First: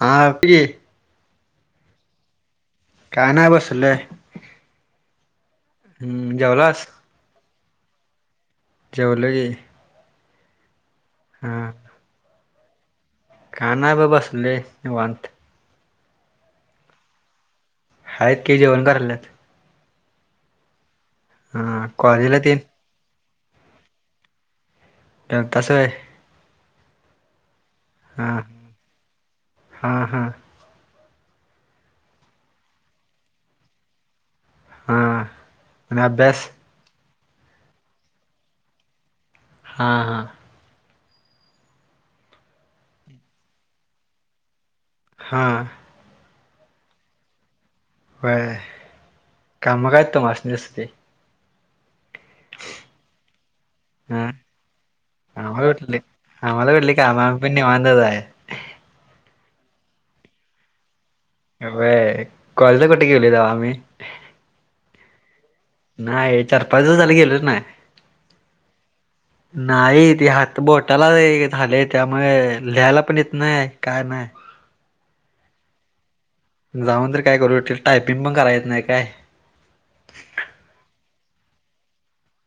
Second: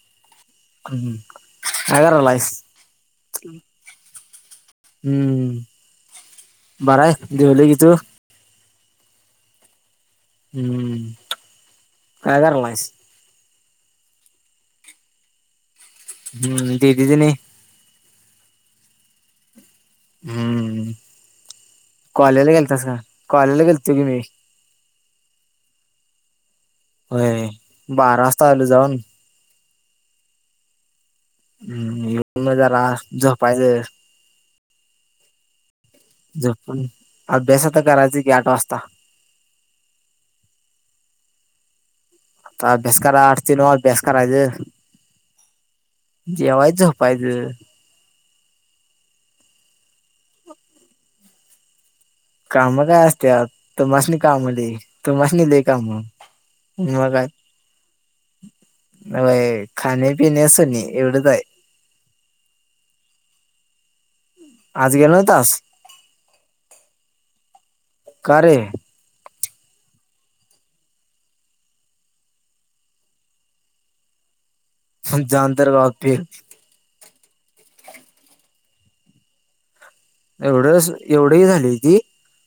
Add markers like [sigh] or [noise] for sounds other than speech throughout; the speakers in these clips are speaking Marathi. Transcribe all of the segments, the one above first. हा बोल की. हम्. काय करालायस? काय नाही बसलोय हम्म. हम्म जेवलास बरा आहेस? जेवलो की. तू? जेवलो की. हम्म. हा. काय करायलायस? काय नाही ब बसलोय निवांत. हम्म. दीदी टेनी? हायत की. जेवण कराल्यात. हम्म. हा कॉलेजला तेन गेलतास का? कॉलेला गेलतो की मी. गेलतास होय. होय बारा हा वाजता आलो जाऊन. हा हा. हम्म. मग येऊन जरा झोपायच. हा. आणि अभ्यास? अभ्यास आता करायच की आठ वाजता. हा हा. अभ्यास करा आठ ते नऊ अभ्यास करायचं. हा. जेवायचं झोपायच. होय. काम काय तूमासणी असतय. काम काय असत्यात? तुमासनी हा काम लई. तुमासनी लई आम्हाला काम. कुठली आम्हाला कुठली मग कामं काय. आम्ही पण निवांतच आहे होय. खाणे पिणे सोने एवडच आहे. होय. कॉलजला कुठे तवा मी. आज गेला नव्हतास? नाही. चार पाच दिवस झाल गेलोच नाही. का रे नाही. ते हात बोटाला झालय, त्यामुळे लिहायला पण येत नाही काय नाही. मग जाऊन तर काय उपयोग. जाऊन तर काय करू. टाय-टायपिंग पण कराय येत नाही काय. एवढं कस एवढ हे झालय ते.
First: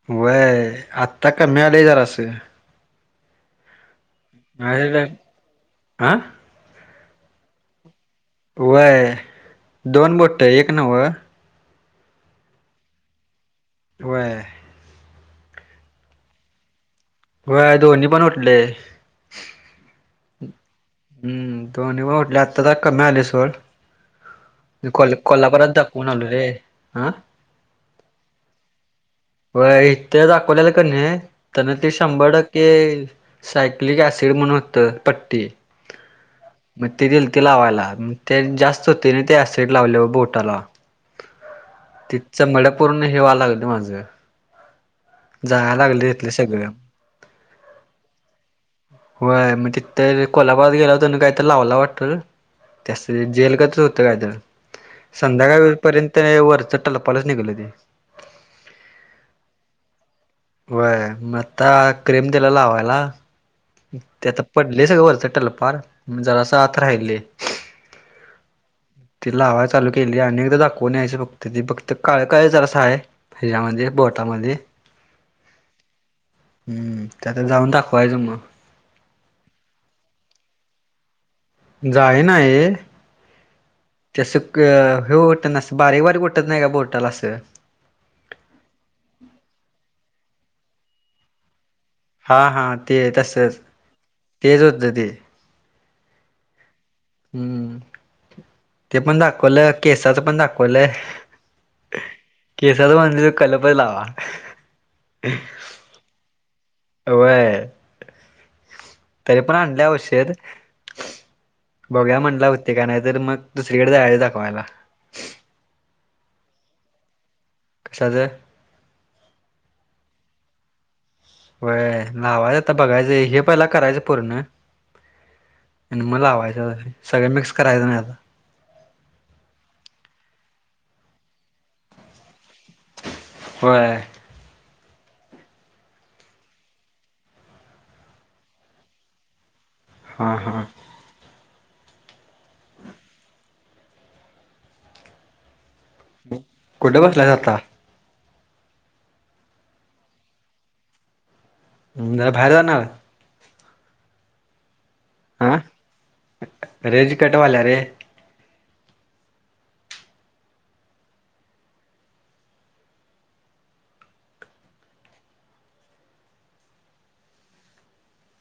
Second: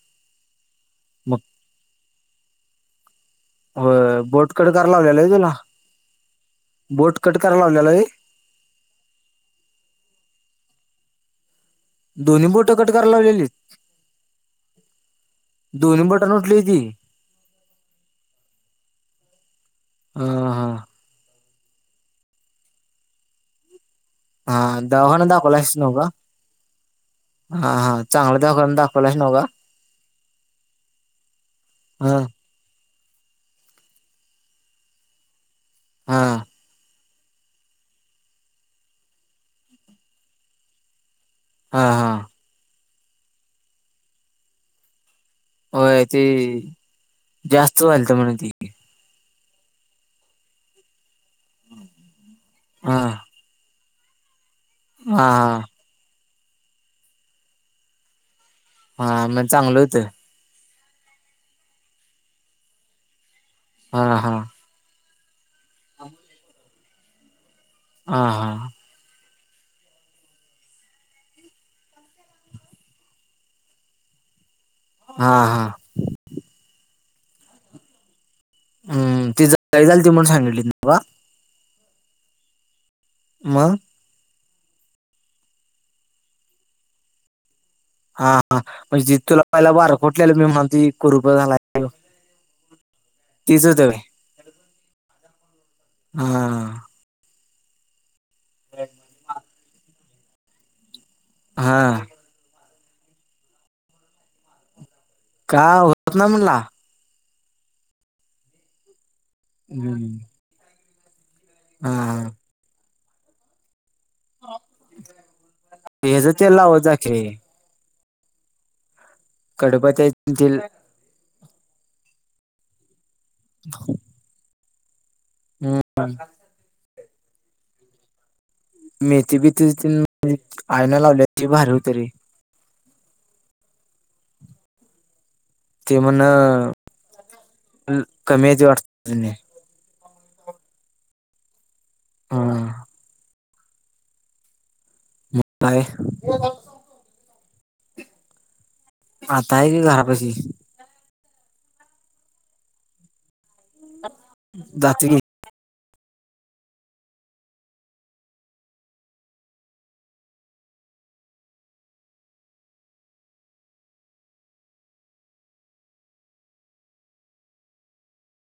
होय. आत्ता कमी आलय जरास. होय. बोट कट करायला लावलेल होय तुला? हा बोट कट कराय लावलेल होय? होय. दोन बोट एक नव्ह. दोन्ही बोटं कट करायला लावलेलीत? होय. दोन्ही बोटांना उठलय ते? होय. दोन्ही पण उठलय. हा हा हम्म. दोनि पण उठलय. आता जरा कमी आलय. हा दवाखाना कोल-कोल्हापरात दाखवलास नव दाखवून का आलोय रे हं हा हा चांगला दवाखाना दाखवलास नव का होय. इथ दाखवलेलं कणी त्यानं ते. हा शंभर टक्के सायक्लिक ऍसिड म्हणून होत पट्टी. हा. मग ते दिलती लावायला म ते जास्त होतय ना ते ऍसिड लावल्यावर बोटाला हा हा तिथ चंमड पूर्ण हे व्हाय लागलं माझ जलाय होय लागलं ते तिथल सगळ जास्त व्हालत म्हणून ती होय म तिथ कोल्हापुरात गेलो होतो, त्यांन कायतर लावला वाटत. त्या हा असं जेल कायतर होतं काय तर हा संध्याकाळ हा पर्यंत वरचं टरपालच निघलं ते हा म चांगलं होतं. व्हय म आता क्रीम दिला लावायला. हा ते हा आता पडलय सगळं वरच टलपार जरास आता राहिलय. हा हा ती लावाय चालू केलीय. आणि एकदा दाखवून यायच फक्त ती फक्त काळ काय जरासं हाय. हिजामध्ये बोटामध्ये हा हा हम्म, ते आता जाऊन दाखवायच म हम्म ती [unintelligible] झालती म्हणून सांगितली [unintelligible] जाळी नाय. म ते असं क हे होट अस बारीक बारीक उटत नाय का बोटाला असं हा हा म्हणजे तुला पहिला बार कोटल्याल मी म्हणतोय कुरुप झालाय. हा हा ते तसच, तीच होत काय तेज होतं ते हं हम्म, ते पण दाखवलं, केसाच पण दाखवलं. हा केसाच म्हणलं कलपचं लावा. हा होतचं ना म्हणला व्हय, तरी पण आणलय हम्म औषध हा बघूया म्हणला होते का नाय त मग दुसरीकड जायच दाखवायला. हेज तेल लावत जा की, कशाचं? कडपत्यातेल होय लावायचं आता बघायचं. हे पहिला करायचं पूर्ण. हम्म, आणि म लावायचं. सगळं मिक्स करायचं नाय आता मेथी बीती चं तेल आईन लावल्याती भारी होत रे होय ते म्हन कमी याज वाट [unintelligible] हा हां हा मग काय? कुठ बसलायसं आता आता हाय की, घरापाशी म बाहेर जाणारये जातो की, हं, रेंज कट वायल्या रे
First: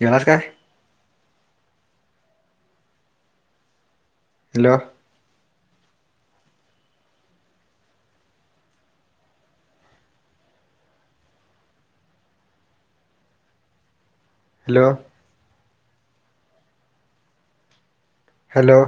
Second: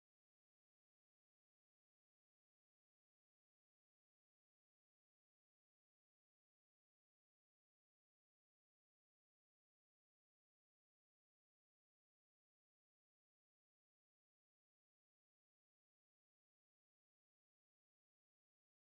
येणारेस काय? Hello hello. हॅलो.